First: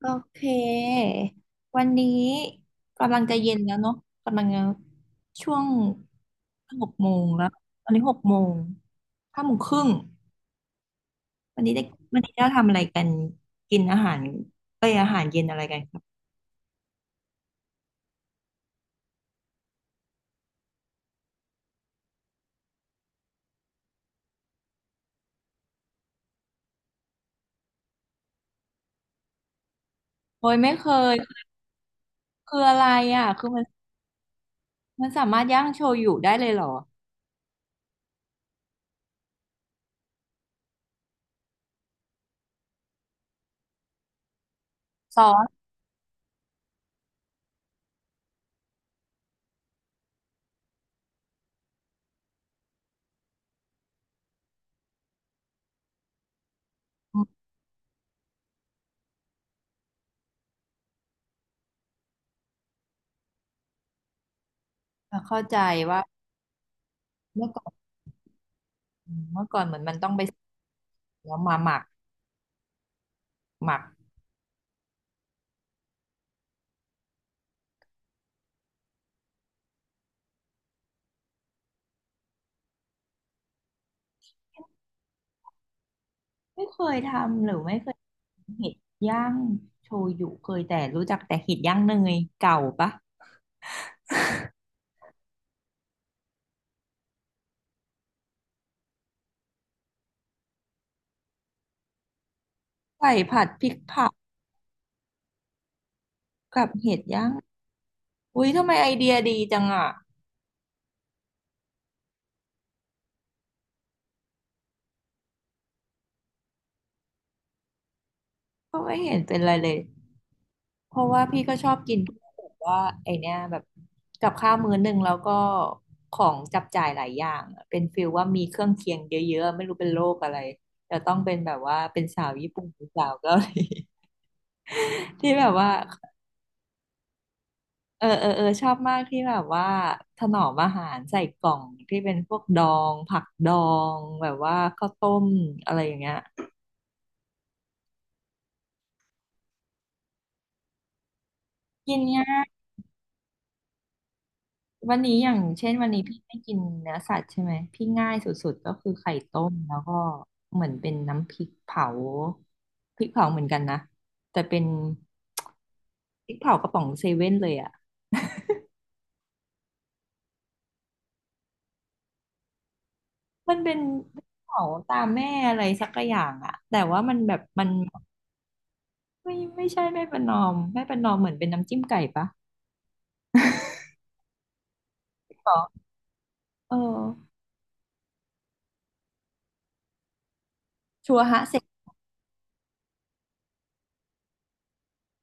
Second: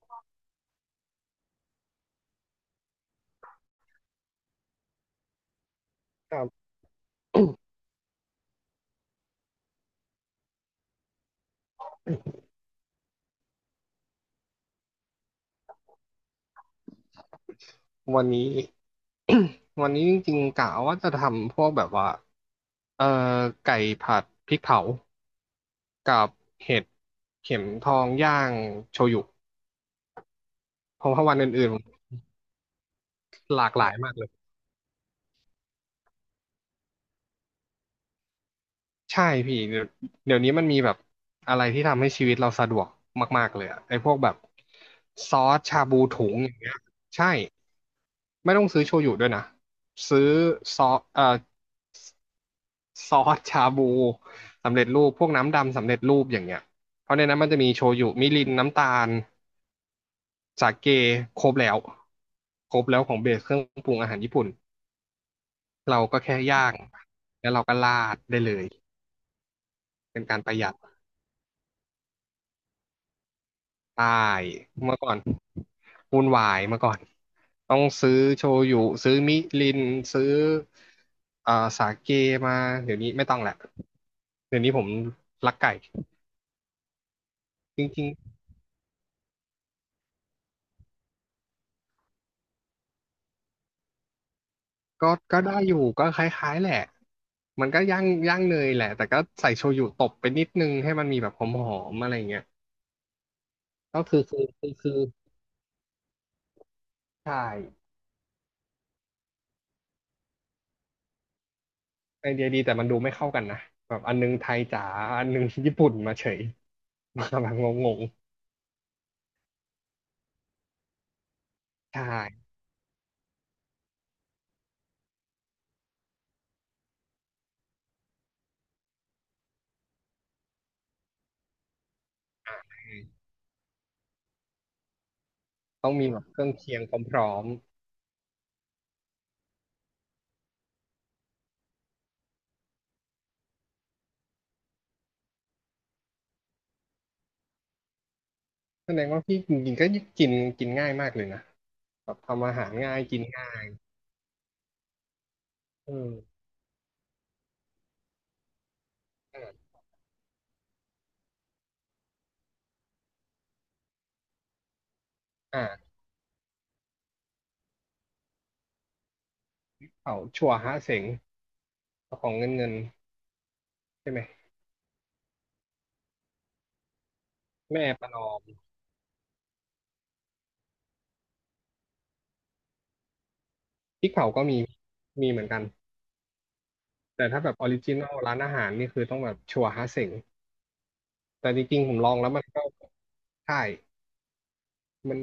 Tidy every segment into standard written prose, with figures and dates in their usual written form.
โอเค วันนี้กำลังจะเย็นแล้วเนาะกำลังจะช่วงครับ หกโมงแล้ว ตอนนี้หกโมงห้าโมงครึ่งวันนี้ได้วันนี้จะทำอะไรกันกินอาหารเอ้ยอาหารเย็นอะไรกันครับวันนี้ วันนี้จริงๆกะว่าจะทำพวกแบบว่าเอ่อไก่ผัดพริกเผากับเห็ดเข็มทองย่างโชยุโอ้ยไม่เคเพราะยว่าวันอื่นๆผมคืออะไรอ่ะคือหมันลากหลายมากเลยสามารถย่างโชยุได้เลยเหรอใช่พี่เดี๋ยวเดี๋ยวนี้มันมีแบบอะไรที่ทำให้ชีวิตเราสะดวกมากๆเลยอะไอ้พวกแบบซอซอสสชาบูถุงอย่างเงี้ยใช่ไม่ต้องซื้อโชยุด้วยนะซื้อซอสเอ่อ ซอสชาบูสำเร็จรูปพวกน้ำดำสำเร็จรูปอย่างเงี้ยเพราะอืในมนั้นมันจะมีโชยุมิรินน้ำตาลสาเกครบแล้วครบแล้วของเบสเครื่องปรุงอาหารญี่ปุ่นเข้าใจเราว่าก็แค่ย่างเมื่แล้อวเราก่อนก็ราดได้เลยเหมือนมันต้องเป็ไปนกาซื้รอประหยัดแล้วมาหมักหมัก ใช่เมื่อก่อนวุ่นวายเมื่อก่อนต้องซื้อโชยุซื้อมิรินซื้อเอ่อสาเกมาเดี๋ยวนี้ไม่ต้องแหละเดี๋ยวนี้ผมรักไก่ไม่เคยทำหรือไม่จเคยริง เห็ดย่างโชยุเคยแต่รู้จักแต่เห็ดย่างเนยเก่าปะก็ก็ได้อยู่ก็คล้ายๆแหละมันก็ย่างย่างเนยแหละแต่ก็ใส่โชยุตบไปนิดนึงให้มันมีแบบหอมๆอะไรเงี้ยไก่ผัดพริกก็เผาคือกับเห็ดย่างใช่อุ้ยทำไมไอเดียดีจังอ่ะไอเดียดีแต่มันดูไม่เข้ากันนะแบบอันนึงไทยจ๋าอันนึงญี่ปุ่นมาเฉยมาแบบงงก็ไม่เห็นเป็นไรเลยเพราะว่าพี่ก็ชอบๆกินใช่แบบว่าไอเนี้ยแบบกับข้าวมื้อหนึ่งแล้วก็ของจับจ่ายหลายอย่างอะเป็นฟิลว่ามีเครื่องเคียงเยอะๆไม่รู้เป็นโรคอะไรแต่ต้องเป็นแบบว่าเป็นสาวญี่ปุ่นอ่หรือสาวเกาหลี ที่แบบว่า ต้องมีแบบเครื่องเคียงพร้อมเออเออเออชอบมากที่แบบว่าถนอมอาหารใส่กล่องที่เป็นพวกดองผักดองแบบว่าข้าวต้มอะไรอย่างเงี้ยๆแสดงว่าพี่จริงๆก็กินกินง่ายมากเลยนะกินแบบง่าทำอายหารง่ายกินง่ายวันนี้อย่างเช่นวันเอนี้อพี่ไม่กินเนื้อสัตว์ใช่ไหมพี่ง่ายสุดๆก็คือไข่อ่ต้มาแล้วก็เหมือนเป็นน้ำพริกเผาพริกเผาเหมือนกันนะแต่เป็นอ่าพริกเผากระป๋องเซเว่นเลยอ่ะเขาชัวฮะเสงของเงินเงินมันเป็นใช่พไหริมกเผาตามแม่อะไรสักอย่างอ่ะแต่ว่ามันแบบมัน แม่ประนอม ไม่ไม่ใช่ไม่ประนอมเหมือนเป็นน้ำจิ้มไก่ปะพริกเผาก็มีมีเหมืหอนรกันอเอแต่อถ้าแบบออริจินอลร้านอาหารนี่คือต้องแบบชัวร์ฮาเส็งชัวฮะแต่เสจกริงๆผมลองแล้วมันก็ใช่มัน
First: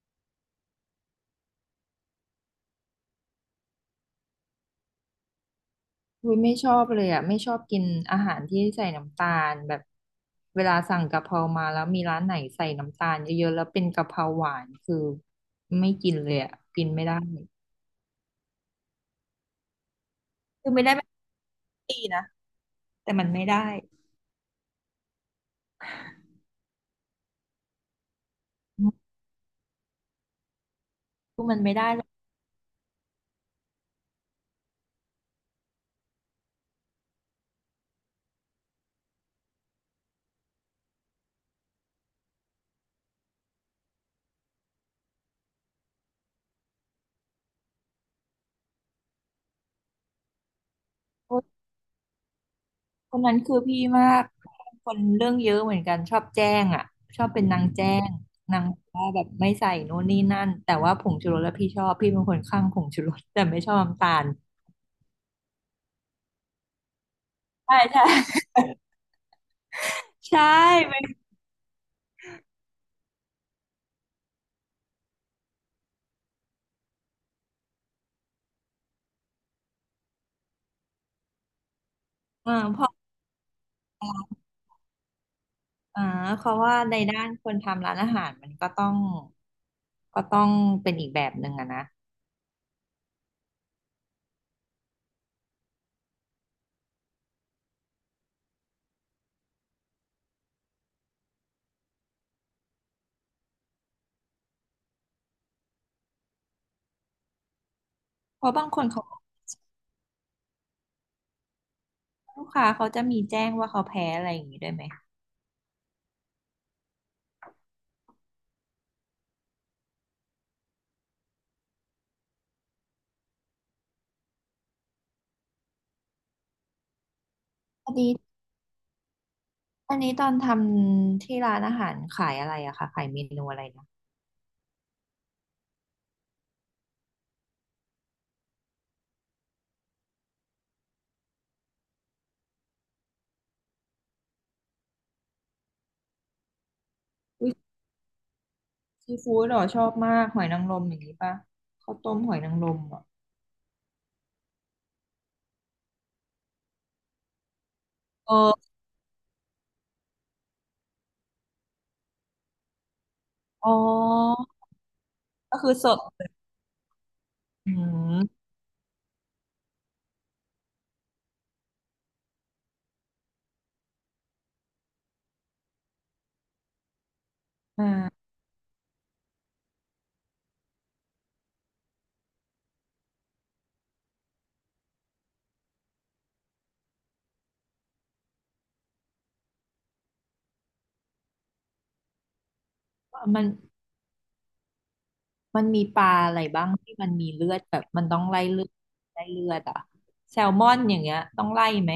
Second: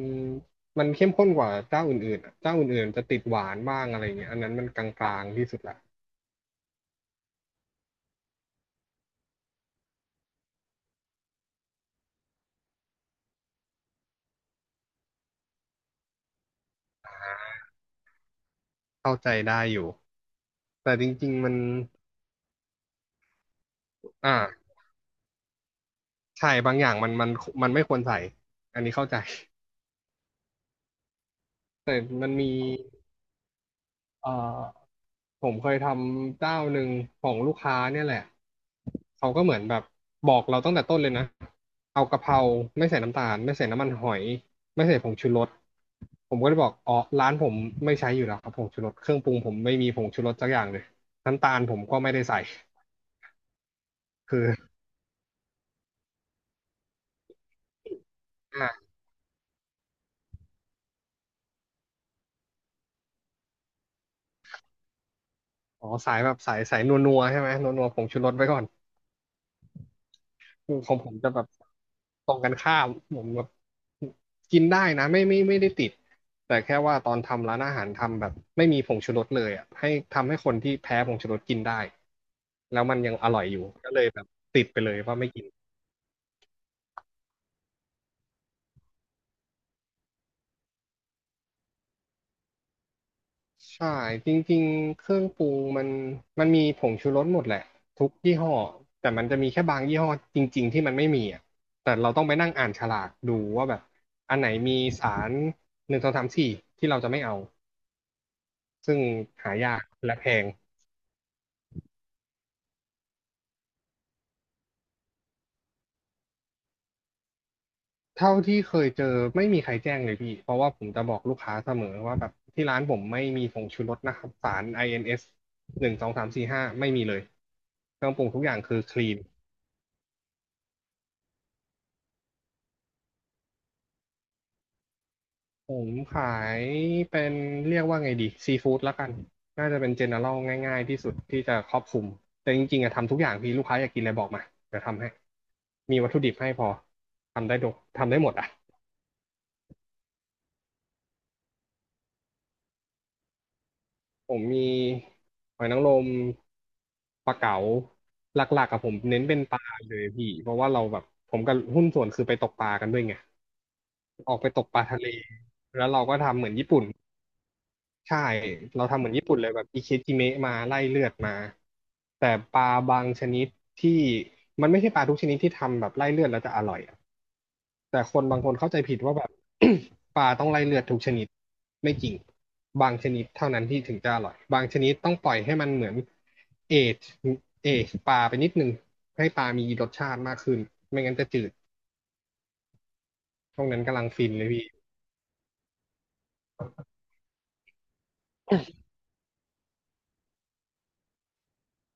มันเข้มข้นกว่าเจ้าอื่นๆอะเจ้าอื่นๆจะติดหวานบ้างอะไรเงี้ยอันนั้นมันกลางๆที่สุดละคุยไม่ชอบเลยอ่ะไม่ชอบกินอาหารที่ใส่น้ำตาลแบบเวลาสั่งกะเพรามาแล้วมีร้านไหนใส่น้ำตาลเยอะๆแล้วเป็นกะเพราหวานคือไม่กินเลยอ่ะกินไม่ได้เข้าใจได้อยู่คือไม่ได้แต่จไม่ริงๆมันดีนะแต่มันไม่ได้อ่าใช่บางอย่างมันไม่ควรใส่อันนี้เข้าใจ คือมันไม่ ได้แต่เลย มันมีเอ่อ ผมเคยทำเจ้าหนึ่งของลูกค้าเนี่ยแหละ เขาก็เหมือนแบบบอกเราตั้งแต่ต้นเลยนะ เอากะเพราไม่ใส่น้ำตาลไม่ใส่น้ำมันหอยไม่ใส่ผงชูรสผมก็เลยบอกอ๋อร้านผมไม่ใช้อยู่แล้วครับผงชูรสเครื่องปรุงผมไม่มีผงชูรสสักอย่างเลยน้ำตาลผมก็ไม่ได้ใส่คนนั้นคือพี่มากคือคนเรื่องเยอะเหมือนกันชอบแจ้งอ่ะชอบเป็นนางแจ้งนางอ่าว่าแบบไม่ใส่โน่นนี่นั่นแต่ว่าผงชูรสแล้วพี่ชอบพี่เป็นคนข้างผงชูรสแต่ไม่ชอบน้ำตาลอ๋อสายแบบสายนัวๆใช่ไหมใช่นัวๆผใช่ งชูรสไว้ก่อน ใช่ขอเป็งผมนจะแบบ ตรงกันข้ามผมแบบกินได้นะไม่ได้ติดแต่แค่ว่าตอนทำร้านอาหารทำแบบไม่มีผงชูรสเลยอ่ะให้ทำให้คนที่แพ้ผงชูรสกินได้อ่าเพแล้วราะมันยังอร่อยอยู่ก็เลยแบบติดไปเลยว่าไม่กินอ่าเพราะว่าในด้านคนทำร้านอาหารมันก็ต้องก็ต้องเป็นอีกแบบหนึ่งอะนะใช่จริงๆเครื่องปรุงมันมันมีผงชูรสหมดแหละทุกยี่ห้อแต่มันจะมีแค่บางยี่ห้อจริงๆที่มันไม่มีอ่ะแต่เราต้องไปนั่งอ่านฉลากดูว่าแบบอันไหนมีสารหนึ่งสองสามสี่ที่เราจะไม่เอาเพราะบางคนซึ่งเขาหายากและแพง ลูกค้าเขาจะมีแจ้งว่าเขาแพ้อะไรอย่างนี้ด้วยไหมเท่าที่เคยเจอไม่มีใครแจ้งเลยพี่ เพราะว่าผมจะบอกลูกค้าเสมอว่าแบบที่ร้านผมไม่มีผงชูรสนะครับสาร INS 1 2 3 4 5ไม่มีเลยอันเคนี้รื่องปรุงทุกอย่างคือคลีนอันนี้ตอนทำที่ร้านอาหารขายอะไรอะคะขายเมนูอะไรนะ ผมขายเป็นเรียกว่าไงดีซีฟู้ดละกันน่าจะเป็นเจเนอรัลง่ายๆที่สุดที่จะครอบคลุม แต่จริงๆอะทำทุกอย่างพี่ลูกค้าอยากกินอะไรบอกมาเดี๋ยวทำให้มีวัตถุดิบให้พอทำได้ดกทำได้หมดอะ ซีฟู้ดเหรอชอบมากหอยนางรมอย่างนี้ป่ะข้าวต้มหอยนางรมอ่ะผมมีหอยนางรมปลาเก๋าเออหลักๆกับผมเน้นเป็นปลาเลยพี่เพราะว่าเราแบบผมกับหุ้นส่วนคือไปตกปลากันด้วยไงอ๋อออกไปตกปลาทะเลก็คือสแล้วดเราก็ทำเหมือนญี่ปุ่นอืใช่มเราทำเหมือนญี่ปุ่นเลยแบบอิเคจิเมะมาไล่เลือดมาแต่ปลาบางชนิดที่มันไม่ใช่ปลาทุกชนิดที่ทำแบบไล่เลือดแล้วจะอร่อยอะ แต่คนอ่าบางคนเข้าใจผิดว่าแบบ ปลาต้องไล่เลือดทุกชนิดไม่จริงบางชนิดเท่านั้นที่ถึงจะอร่อยบางชนิดต้องปล่อยให้มันเหมือนเอจเอจปลาไปนิดนึงให้ปลามีรสชาติมากขึ้นไม่งั้นจะจืดมันช่วงนั้นกำลังฟินเลยพี่มีปลาอะไรบ้างที่มันมีเลือดแบบมันต้องไล่เลือดไล่เลือดอ่ะแซลมอนอย่างเงี้ยต้องไล่ไหม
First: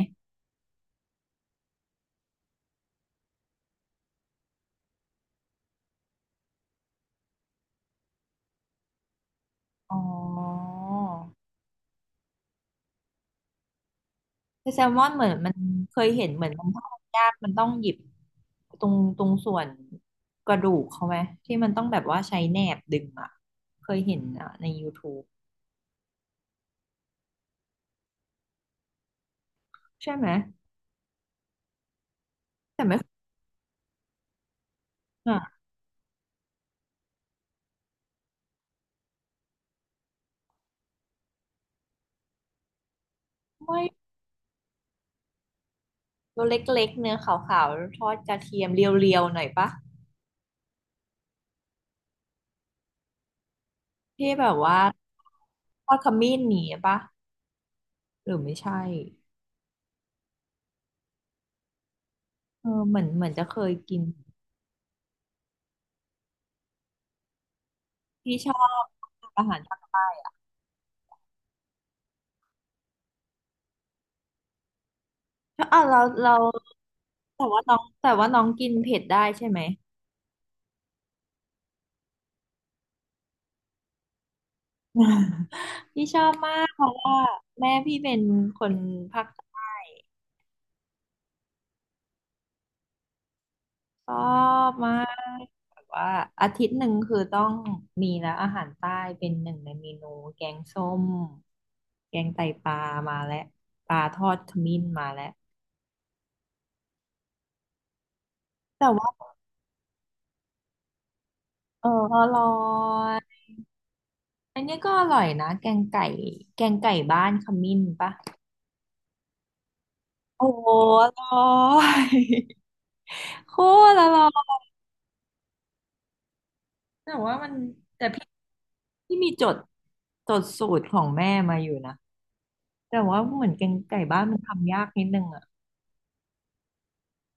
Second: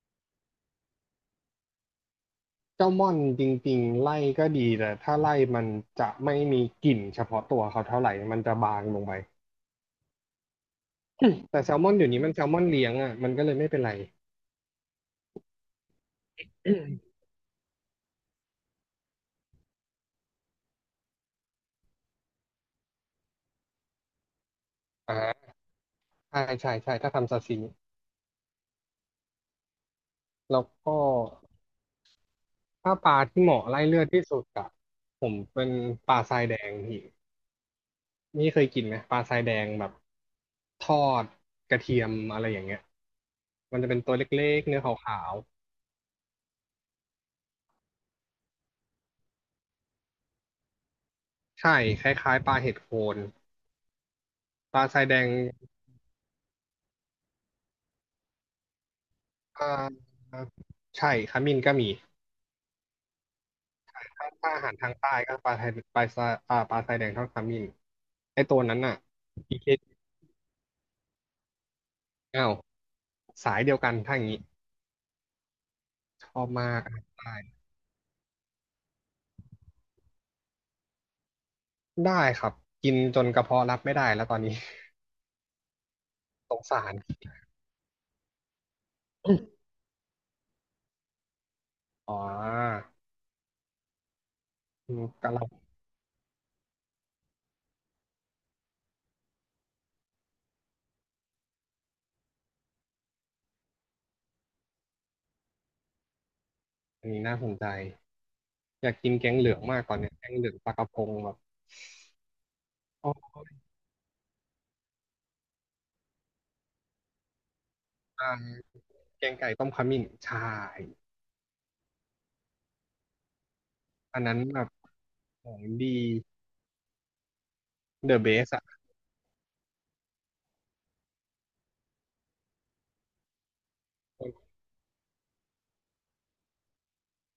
เจ้าม่อนจริงๆไล่ก็ดีแต่ถ้าไล่มันจะไม่มีกลิ่นเฉพาะตัวเขาเท่าไหร่มันจะบางลงไป อ๋อ แต่แซลมอนอยู่นี้มันแซลมอนเลี้ยงอ่ะมันก็เลยไม่เป็นไรแต่แซลมอนเหมือนมันเคยเห็นเหมือนมันทอดยากมันต้องหยิบตรงส่วนกระดูกเขาไหมที่มันต้องแบบว่าใช้แหนบดึงอ่ะเคยเห็นอ่ะใน YouTube อ่าใช่ใช่ใช่ถ้าทำซาซิมิใช่ไหมแล้วก็ แต่ถ้าไม่เคปยลาที่เหมาะไล่เลือดที่สุดอะผมอ่ะ เป็นปลาทรายแดงพี่นี่เคยกินไหมปลาทรายแดงแบบทอดกระเทียมอะไรอย่างเงี้ยมัไม่นจะเป็นตัวเล็กๆเนื้อขาวตัวเล็กๆเนื้อขาวๆทอดกระเทียมเรียวๆหน่อยปะๆใช่คล้ายๆปลาเห็ดโคนที่แบบปว่าลาทรายแดงทอดขมิ้นหนีปะ หรือไม่ใช่อ่าใช่ขมิ้นก็มีเออเหมือนจะเคยกิน ถ้าอาหารทางใต้ก็ปลาไทยปลาทรายปลาทรายแดงทอดขมิ้นพี่ไอชอตัวนั้นบน่ะอาหาอีรเคภาคใต้อ้าวสายเดียวกันถ้าอย่างงี้อ่ะเราชอบมากอาหารใต้แต่ว่าน้องกินเผ็ดได้ใช่ไหม ได้ครับกินจนกระเพาะรับไม่ได้แล้วตอนนี้ พี่ ชอบสมางกเพสาราะรว่าแม่พี่เป็นคนภาคใต้ อ๋อชอบอืมามกะหกล่แบบว่าอาทิตย์หนึ่งคือต้องมีแล้วอาหารใต้เป็นหนึ่งในเมนูแกงส้มแกงไตปลามาแล้วปลาทอดขมิ้นมาแล้วำอันนี้น่าสนใจอแต่ยากกินแกว่างเหลืองมากตอนเนี้ยแกงเหลืองปลากระพงแบบเอออร่ออ๋อยอันนี้ก็อร่อยนะแกงไก่แกงไก่บ้านขมิ้นปะอ่าแกงไก่ต้มขมิ้นใช่ โอ้โหอร่อย โคตรออัร่นอนั้นแบยบของดีแต่ว่ามันแต่เดอะพี่เบสอะที่มีจดสูตรของแม่มาอยู่นะแต่ว่าเหมือนแกงไก่บ้านมันทำยากนิดนึงอะ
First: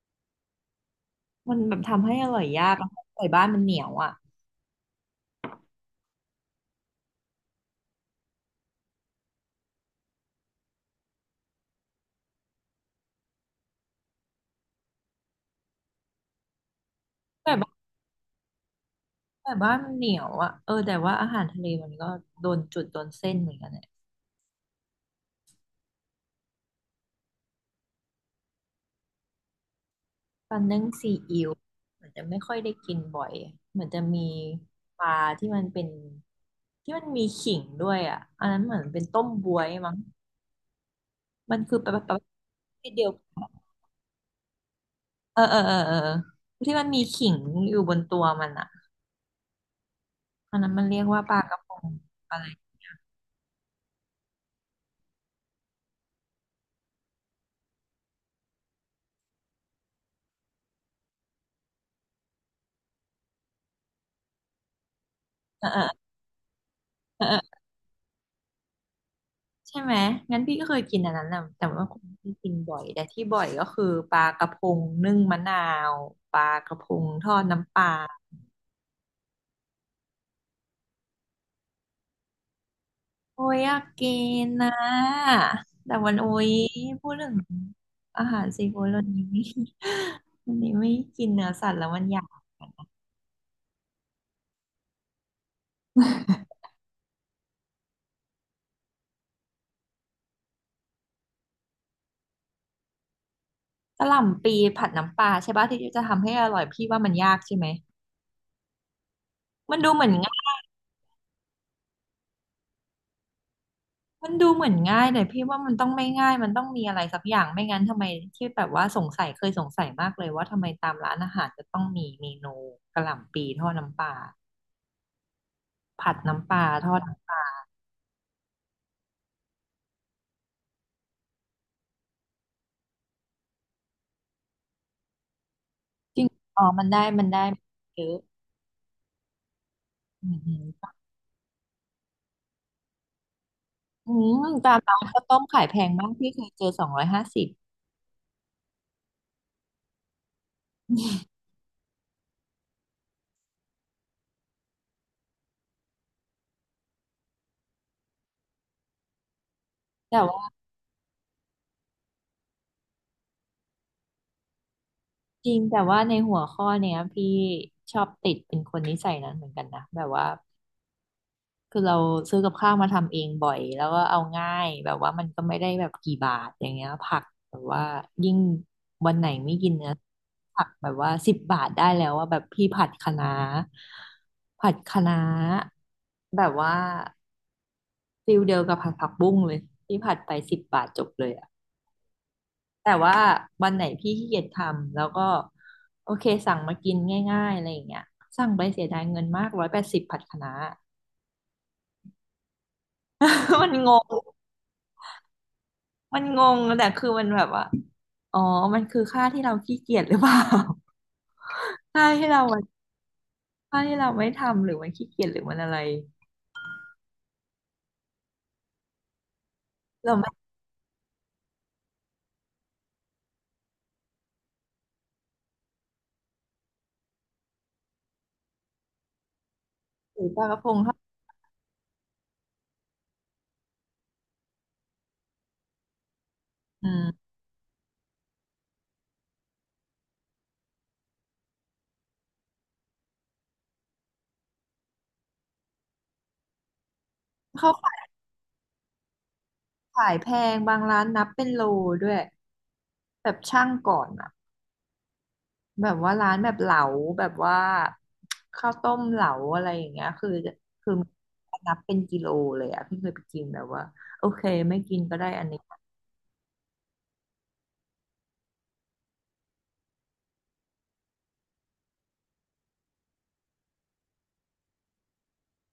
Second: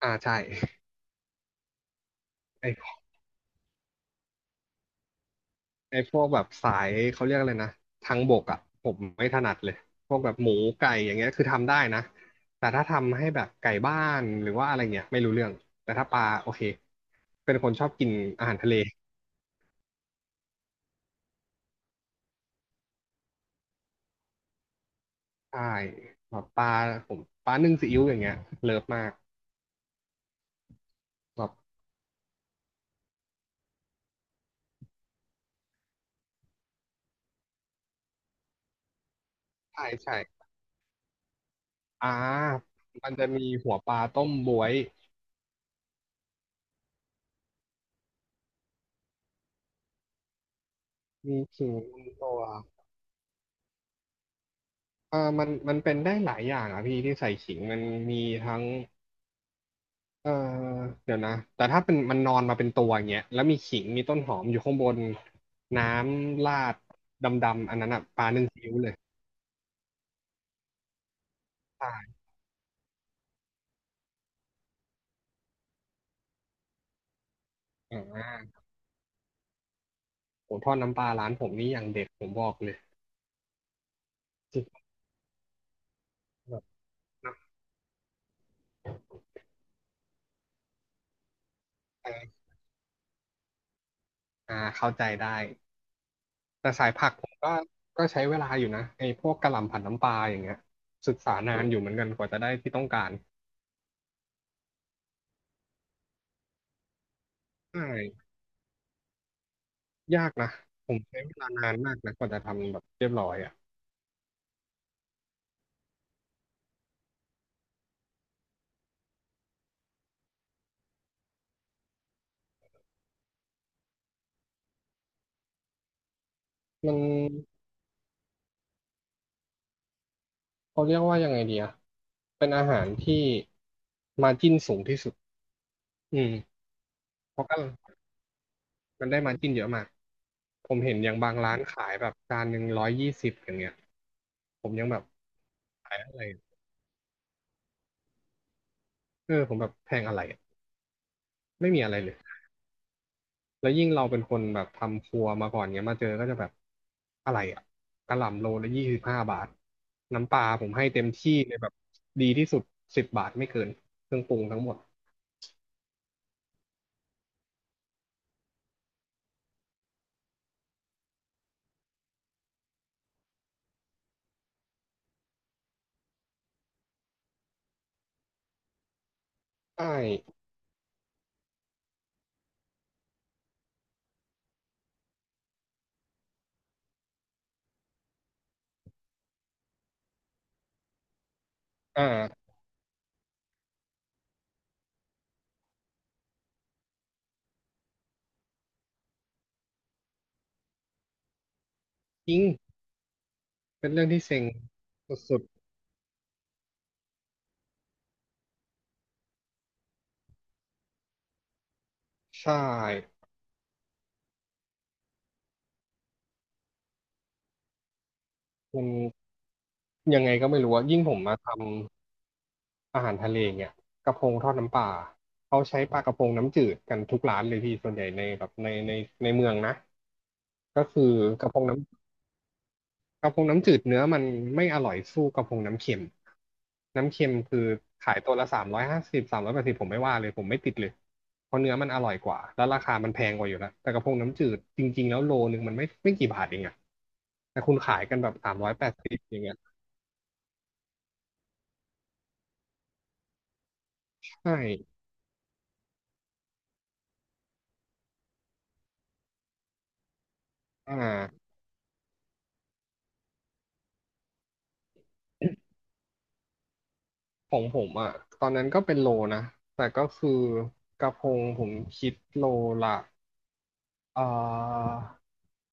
อ่าใช่มันแบบทำให้อร่อยยากอะไอไก่บ้านมันเหนียวอ่ะไอพวกแบบสายเขาเรียกอะไรนะทางบกอะผมไม่ถนัดเลย พวกแบบหมูไก่อย่างเงี้ยคือทำได้นะแต่ถ้าทำให้แบบไก่บ้านหรือว่าอะไรเงี้ยไม่รู้เรื่องแต่ถ้าปลาโอเคเป็ไก่นคบ้านนชอบกินอาหารทะเล มันเหนียวอ่ะเออแต่ว่าอาหารทะเลมันก็โดนจุดโดนเส้นเหมือนกันเนี่ยใช่แบบปลาผมปลานึ่งซีอิ๊วอย่างเงี้ยเลิฟมากปลานึ่งซีอิ๊วแบบเหมือนจะไม่ค่อยได้กินบ่อยเหมือนจะมีปลาที่มันเป็นที่มันมีขิงด้วยอ่ะอันนั้นเหมือนเป็นต้มบวยใช่มั้งใช่มันคือปลาอ่าที่เดียมัวนกัจะมีนหัวปลาต้มบวยเออเออเออเออที่มันมีขิงอยู่บนตัวมันอ่ะอันนั้นมันเรียกว่าปมีลากระพขิงงลงตัอะวไรเออมันเป็นได้หลายอย่างอ่ะพี่ที่ใส่ขิงมันมีทั้งเออเดี๋ยวนะแต่ถ้าเป็นมันนอนมาเป็นตัวอย่างเงี้ยแล้วมีขิงมีต้นหอมอยู่ข้างบนน้เออำราดดเออ ำๆอันนั้นอ่ะปลานึ่งซีอิ๊วเลยใช่ไหมงั้นพี่ก็เคยกินอันนั้นนะแต่ว่าคงใช่ไม่ได้กินบ่อยแต่ที่บ่อยก็คือปลากระพงนึ่งมะนาวปลากระพงทอดน้ำปลาอ่าผมทอดน้ำปลาร้านผมนี่อย่างเด็ดผมบอกเลยโอ้ยอยากกินจรินะ งแต่วันโอ้ยแบบพูดถึน้งอาหารซีฟู้ดวันนี้ไม่ วันนี้ไม่กินเนื้อสัตว์แล้วมัำนปลอยากาเข้าใจได้ แต่สายผักผมก็ใช้เวลาอยู่นะไอ้พวกกะหล่ำผัดน้ำปลาอย่างเงี้ยศึกษานานอยู่เหมือนกันกว่าจะได้ที่ต้องการกะหล่ำปีผัดน้ำปลาใช่ปะที่จะทำให้อร่อยพี่ว่ามันยากใช่ไหมใช่มันดูเหมือน ยากนะผมใช้เวลานานมากนะกว่าจะทำแบบเรียบร้อยอ่ะมันดูเหมือนง่ายแต่พี่ว่ามันต้องไม่ง่ายมันต้องมีอะไรสักอย่างไม่งั้นทำไมที่แบบว่าสงสัยเคยสงสัยมากเลยว่าทำไมตามร้านอาหารจะต้องมีเมนูกะหล่ำปีทอดน้ำปลาผัดน้ำปลาทมัอนดน้ำปลาเขาเรียกว่ายังไงดีอะเป็นอาหารที่มาร์จิ้นสูงที่สุดจอืริงมอ๋อมันได้มันเพได้ราะก็เยอะมันได้มาร์จิ้นเยอะมากอืมอืมผมเห็นอย่างบางร้านขายแบบจาน120อย่างเงี้ยอืมผตามมยังร้าแบนบข้าวต้มขายแพงขายมากอะไรพี่เคยเจอสองร้อยห้าสิบเออผมแบบแพงอะไรอะไม่มีอะไรเลย แล้วยิ่งเราเป็นคนแบบทำครัวมาก่อนเงี้ยมาเจอก็จะแบบอะไรอ่ะกะหล่ำโลละ25 บาทแต่น้ำปลาว่าผมให้เต็มที่เลยแบบดีที่สุด10 บาทไม่เกินเครื่องปรุงทั้งหมดจริงแต่ว่าในหัวข้อเนี้ยพี่ชอบติดเป็นคนนิสัยนั้นเหมือนกันนะแบบว่า คือเราซื้อกับข้าวมาทำเองบ่อยแล้วก็เอาง่ายแบบว่ามันก็ไม่ได้แบบกี่บาทอย่างเงี้ยผักแบบว่ายิ่งวันไหนไม่กินใช่เนื้อผักแบบว่าสิบบาทได้แล้วว่าแบบพี่ผัดคะน้าแบบว่าฟิลเดียวกับผัดผักบุ้งเลยพี่ผัดไปสิบบาทจบเลยอะอ่าแต่ว่าวันไหนพี่ขี้เกียจทำแล้วก็โอเคสั่งมากินง่ายๆอะไรอย่างเงี้ยสั่งไปเสียดายเงินมากร้อยแปดสิบผัดคะน้า จริง มันเป็งนเรื่อง งที่เซ็งสุดมันงงแต่คือมันแบบว่าอ๋อมันคือค่าที่เราขี้เกียจหรือเปล่า ค่าที่เราๆใช่ค่าที่เราไม่ทำหรือมันขี้เกียจหรือมันอะไรมันเรายังไม่ไงก็ไม่รู้อะยิ่งผมมาทำอาหารทะเลเงี่ยกระพงทอดน้ำปลาเขาใช้ปลากระพงน้ำจืดกันทุกร้านเลยพี่ส่วนใหญ่ในในเมืองนะถือปลากระพงก็เข้าคือกระพงน้ กระพงน้ำจืดเนื้อมันไม่อร่อยสู้กระพงน้ำเค็มอืน้ำมเค็มคือขายตัวละ350สามร้อยแปดสิบผมไม่ว่าเลยผมไม่ติดเลยเพราะเนื้อมันอร่อยกว่าแล้วราคามันแพงกว่าอยู่แล้วแต่กระพงน้ำจืดจริงๆแล้วโลนึงมันไม่กี่บาทเองอะแต่เขาคุณขาขายยกันแบบสามร้อยแปดสิบอย่างเงี้ยขายแพงบางร้านนับเป็นโลด้วยแบบช่างก่อนอะใช่แบบว่าร้านแบบเหลาแบบว่าข้าวต้มเหลาอะไรอย่างเงี้ยคืออ่านับเป็นกิโลเลยอะพี่เคยไปกินแบบว่าโอเคไม่กินก็ได้อันนี้ของผมอะตอนนั้นก็เป็นโลนะแต่ก็คือกระพงผมคิดโลละเอ่อ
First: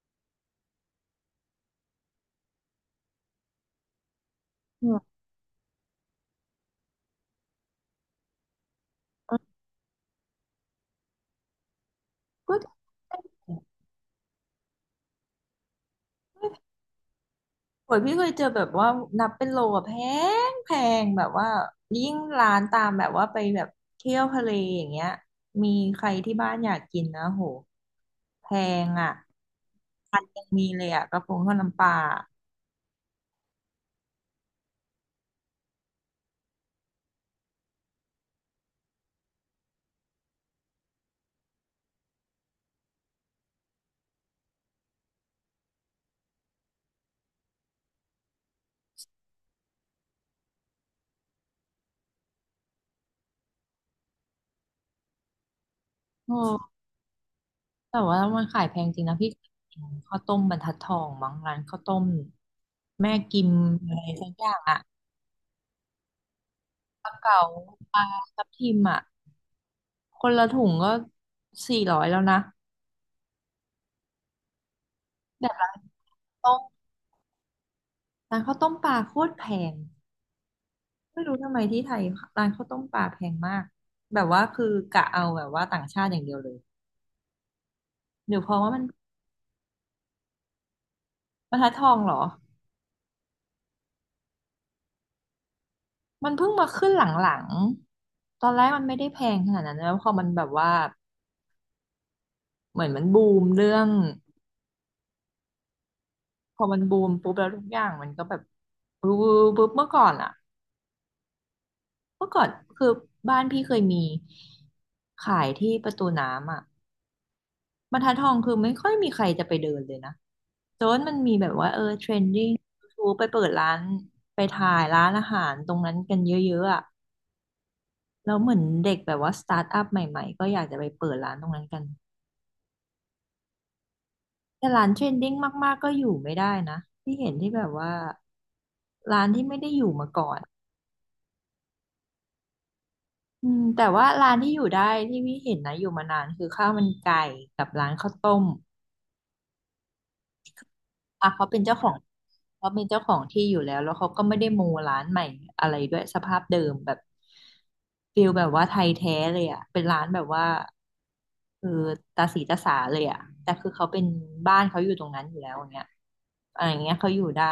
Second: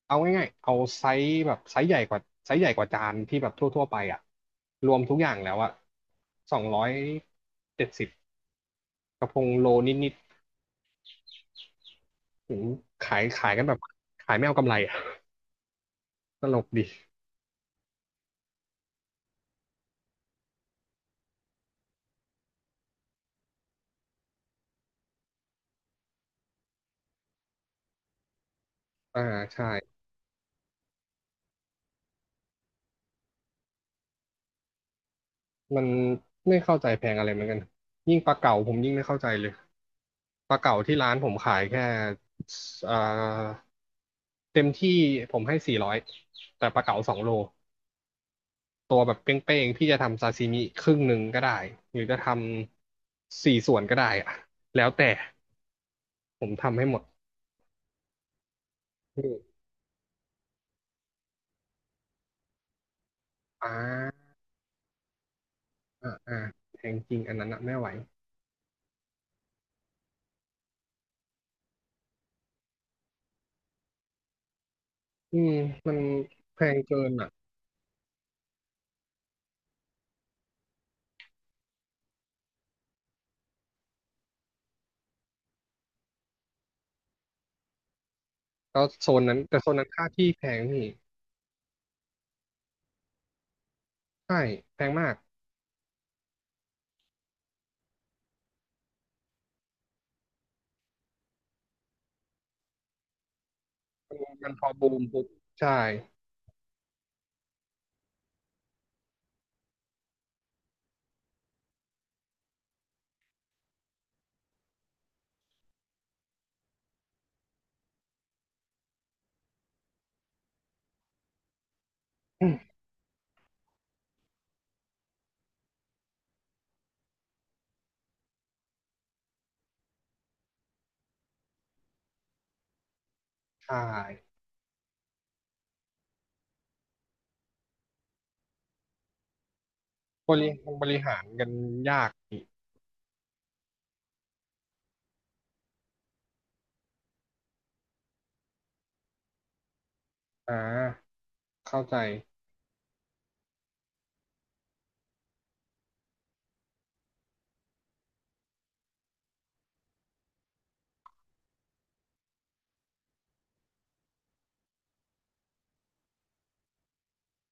เอาง่ายๆเอาไซส์แบบไซส์ใหญ่กว่าจานที่แบบทั่วๆไปอ่ะอืรวมมทุกอย่างแล้วอ่ะ270กระพงโลนิดๆถึงก็ ขายกันแบบขายไม่เอากำไรอ่ะ ตลกดีโอ้ยพี่เคยเจอแบบว่านับเป็นโลอะแพงแบบว่ายิ่งร้านตามแบบว่าไปแบบเที่ยวทะเลอย่างเงี้ยมีใครที่บ้านอยากกินนะโหแพงอ่ะอ่าใช่ยังมีเลยอ่ะกระพงทอดน้ำปลามันไม่เข้าใจแพงอะไรเหมือนกันยิ่งปลาเก๋าผมยิ่งไม่เข้าใจเลยปลาเก๋าที่ร้านผมขายแค่อ่าเต็มที่ผมให้400แต่ปลาเก๋า2 โล ตัวแบบเป้งๆพี่จะทำซาซิมิครึ่งหนึ่งก็ได้หรือจะทำสี่ส่วนก็ได้อะแล้วแต่โอ้ผมทำให้หมดแต่ว่ามันขายแพงจริงนะอืพี่เคมยกินข้าวต้มบรรทัดทองมั้งร้านข้าวต้มแม่กิมอ่อะไรสัากอย่างอ่ะอ่าแพงปลาจริงอันเก๋านั้นอะไม่ไหวปลาทับทิมอ่ะคนละถุงก็สี่ร้อยแล้วนะอืแบมบละมันต้แพมงเกินอ่ะร้านข้าวต้มปลาโคตรแพง ไม่รู้ทำไมที่ไทยร้านข้าวต้มปลาแพงมากแบบว่าคือกะเอาแบบว่าต่างชาติอย่างเดียวเลยหรือเพราะว่ามัแล้นวโซนนั้นแต่โซนนั้นค่าที่แพงนี่บรรทัดทองเหรอใช่แพงมากมันเพิ่งมาขึ้นหลังๆตอนแรกมันไม่ได้แพงขนาดนั้นแล้วพอมันแบบว่าเหมือนมันบูมเรื่องมันมันพอบูมปุ๊บใช่พอมันบูมปุ๊บแล้วทุกอย่างมันก็แบบปุ๊บปุ๊บเมื่อก่อนอะเมื่อก่อนคือบ้านพี่เคยมีขายที่ประตูน้ำอะ บรรทัดทองคือไม่ค่อยมีใครจะไปเดินเลยนะโจนมันมีแบบว่าเออเทรนดิ้อืงมทูไปเปิดร้านไปถ่ายร้านอาหารตรงนั้นกันเยอะๆอ่ะแล้วเหมือนเด็กแบบว่าสตาร์ทอัพใหม่ๆก็อยากจะไปเปิดร้านตรงนั้นกันใช่แต่ร้านเทรนดิ้งมากๆก็อยู่ไม่ได้นะที่เห็นที่แบบว่าร้านที่ไม่ได้อยู่มาก่บอนริบริหารกันยากอีกอืมแต่ว่าร้านที่อยู่ได้ที่พี่เห็นนะอยู่มานานคือข้าวมันไก่กับร้านข้าวต้ม อ่าอ่ะเขาเป็นเจ้าเข้าของใจเขาเป็นเจ้าของที่อยู่แล้วแล้วเขาก็ไม่ได้โมร้านใหม่อะไรด้วยสภาพเดิมแบบฟิลแบบว่าไทยแท้เลยอ่ะเป็นร้านแบบว่าเออตาสีตาสาเลยอ่ะแต่คือเขาเป็นบ้านเขาอยู่ตรงนั้นอยู่แล้วอย่างเงี้ยอะไรอย่างเงี้ยเขาอยู่ได้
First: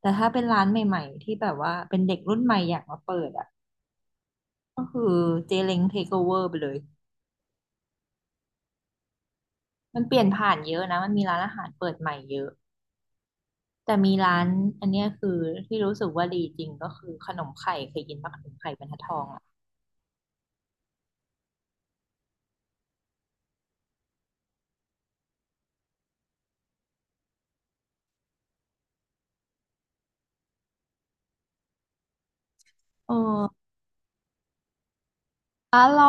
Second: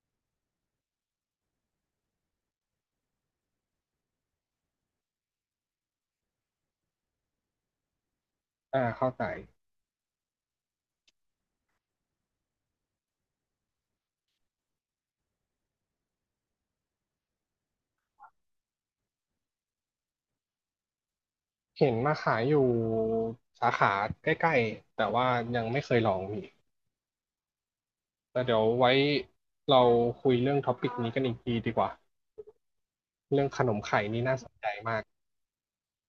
แต่ถ้าเป็นร้านใหม่ๆที่แบบว่าเป็นเด็กรุ่นใหม่อยากมาเปิดอ่ะก็คือเจเล้งเทคโอเวอร์ไปเลยอ่าเข้าใจ มันเปลี่ยนผ่านเยอะนะมันมีร้านอาหารเปิดใหม่เยอะ แต่มีร้านอันเนี้ยคือที่รู้สึกว่าดีจริงก็คือขนมไข่เคยกินปะขนมไข่บรรทัดทองอ่ะเห็นมาขายอยู่สาขาใกล้ๆ แต่ว่ายังไม่เคยลองพี่แต่เดี๋ยวไว้เราคุยเรื่องท็อปิกนี้กันอีกทีดีกว่าเออเรื่องขนมไข่นี่น่าสนใจมากอร่อ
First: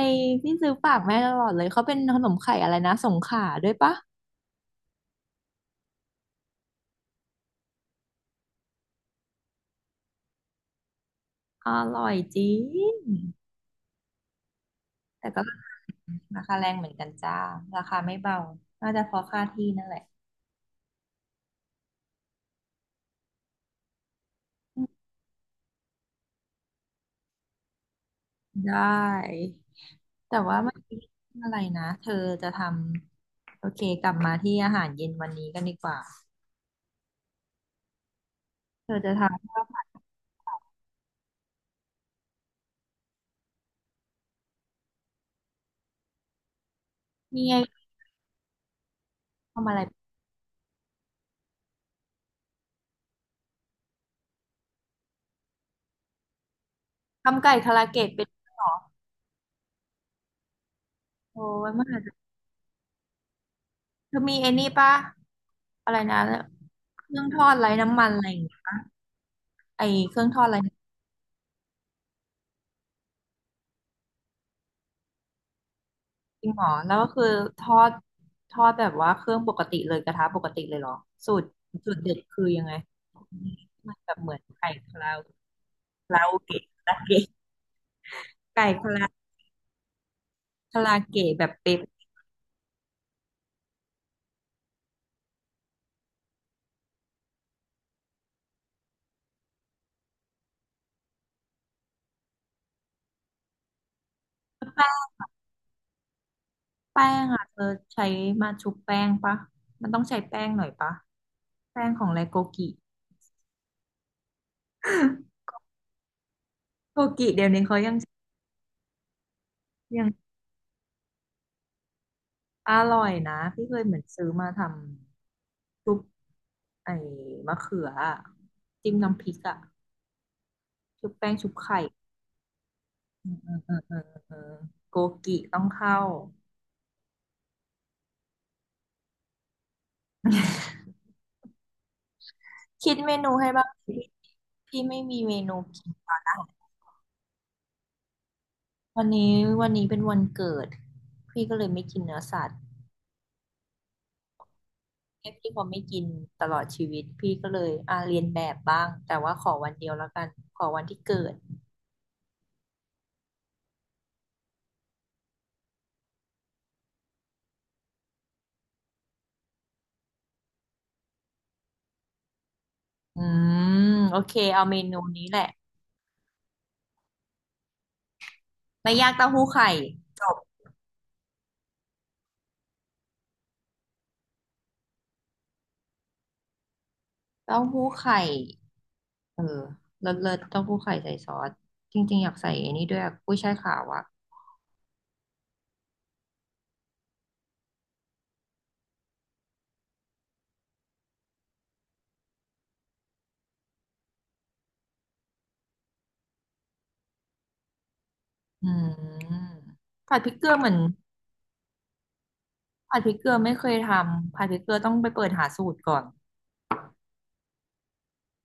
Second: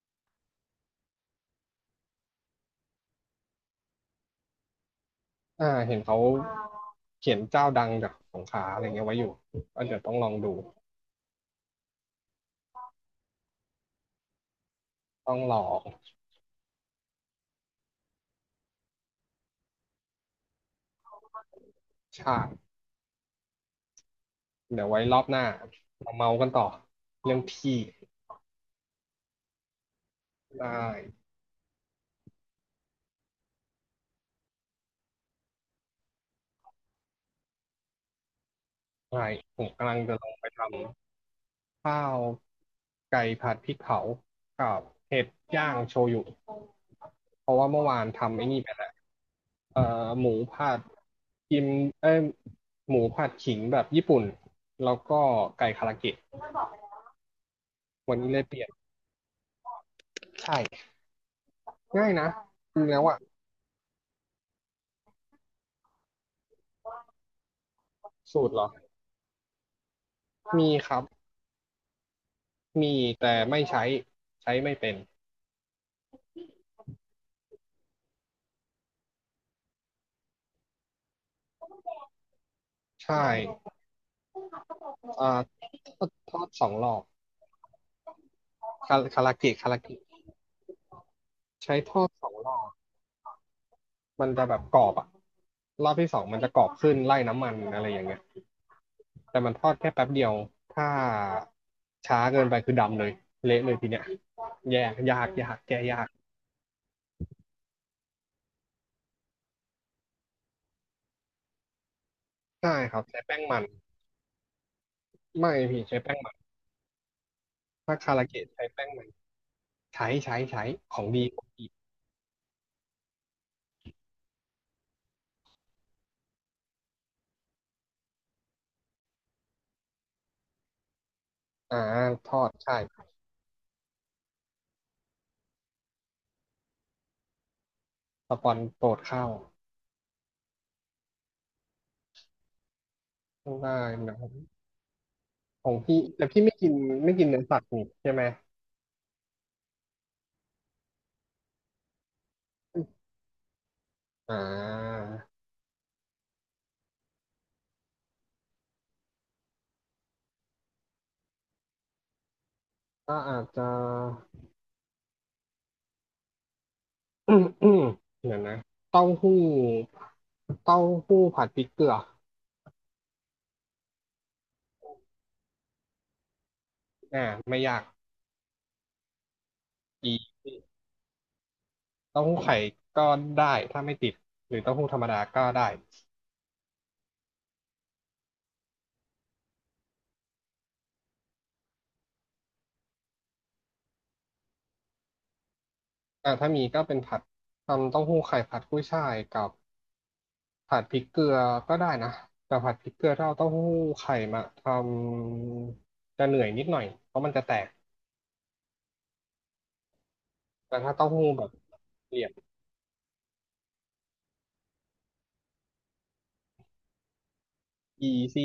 ยพี่ซื้อฝากแม่ตลอดเลยเขาเป็นขนมไข่อะไรนะสงขลาด้วยปะเห็นเขาเขียนเจ้าดังจากสงขลาอะไรเงี้ยไว้อยู่ก็เดี๋ยวต้องลองดู อร่อยจริงแต่ต้องก็ลองราคาแรงเหมือนกันจ้าราคาไม่เบาน่าจะเพราะค่าที่นั่นแหละใช่เดี๋ยวไว้รอบหน้ามาเมากันต่อเรื่องที่ได้แต่ว่าไดเมื่อ้กี้อะไรนะเธอจะทำโอเคกลับมาที่อาหารเย็นวันนี้กันดีกว่าเธอจะได้ทำผข้าวมผักำลังดจะลองไปทำข้าวไก่ผัดพริกเผากับเห็ดย่างโชยุ นี่เพราะว่าไงเมื่อวานทำไอ้นี่ไปแล้วทำอะไร เอ่อหมูผัดกิมเอ้ยหมูผัดขิงแบบญี่ปุ่นแล้วก็ไก่คาราเกะทำไก่คาราเกะวันเป็นนี้เลด้ยวยเปเหรลี่ยนอใช่โอ้ยมันอาจง่าจะยนะจริงแล้วอะเธอมีไอ้นี่ปะอะไรนะเครื่องทอดไร้น้ำมันอะไรอย่าสูงตรเงี้ยเหรอปะไอ้เครื่องทอดไร้มีน้ำมัคนรับมีแต่ไม่ใช้ใช้ไม่เป็นจริงเหรอแล้วก็คือทอดทอดแบบว่าเครื่องปกติเลยกระทะปกติเลยเหรอสูตรสูตรเด็ดคือยังไงใช่มันแบบเหมือนไก่คาราอ่คาาราทโออดสเกะองคารราอบเกะไก่คาราคาราเกะคาราเกะแบบใช้เป๊ะทอดสองรอบมันจะแบบกรอบอะรอบที่สองมันจะกรอบขึ้นไล่น้ำมันอะไรอย่างเงี้ย แต่มันทอดแค่แป๊บเดียวถ้าช้าเกินไปคือดำเลยเละเลยทีเนี้ยแยแป้กงยากแก้ยากแป้งอ่ะเธอใช้มาชุบแป้งปะมันต้องใช้แป้งหน่อยปะแป้งของไรโกกิใช่ครับใช้แป้งมันไม่พี่ใช้แป้งมันโกกิเดี๋ยวนี้เขายัถ้าง คาราเกะใช้แป้งมันยังใช้ของดีอร่อยนะพี่เคยเหมือนซื้อมาทำชุบไอ้มะเขืออะจิ้มน้ำพริกอะชุบแป้งชุบอ่าไข่ทอดใช่เออโกกิต้องเข้าสปอนโปรดเข้าคิดเมนูให้บ้างได้สินะครับพี่ไม่มีเมนูของกินพี่ตอนแต่นะพี่ไม่กินไม่กินเนื้อสัตว์นี่ใช่ไหมวันนี้วันนี้เป็นวันเกิดพี่ก็เลยไม่กินเนื้อสัตว์อ่าแค่พี่พอไม่กินตลอดชีวิตพี่ก็เลยเรียนแบบบ้างแต่ว่าขอวันเดียวแล้วกันขอวันที่เกิดก็อาจจะ อืมเดี๋ยวนะเต้าหู้เต้าหู้ผัดพริกเกลืออืมโอเคเอาเมนูนี้แหละ อ่าไม่ยาก ไม่ยากเต้าหู้ไข่จบเต้าหู้ไข่ก็ได้ถ้าไม่ติดหรือเต้าหู้ธรรมดาก็ได้เต้าหู้ไข่เออเลิศเลิศเต้าหู้ไข่ใส่ซอสจริงๆอยากใส่ไอันนี้ด้วยอะกุ้ยช่ายขาวอะแต่าถ้ามีก็เป็นผัดทำเต้าหู้ไข่ผัดกุ้ยช่ายกับผัดพริกเกลือก็ได้นะแต่ผัดพริกเกลือถ้าเอาเต้าหู้ไข่มาทำจะเหนื่อยนิดหน่อยเพราะมันจะแตกอืมผัดพริกเกลือเหมือนแต่ถ้าเต้าหู้แบบเหลี่ยม ผัดพริกเกลือไม่เคยทำผัดพริกเกลือต้องไปเปิดหาสูตรก่อน e ีซี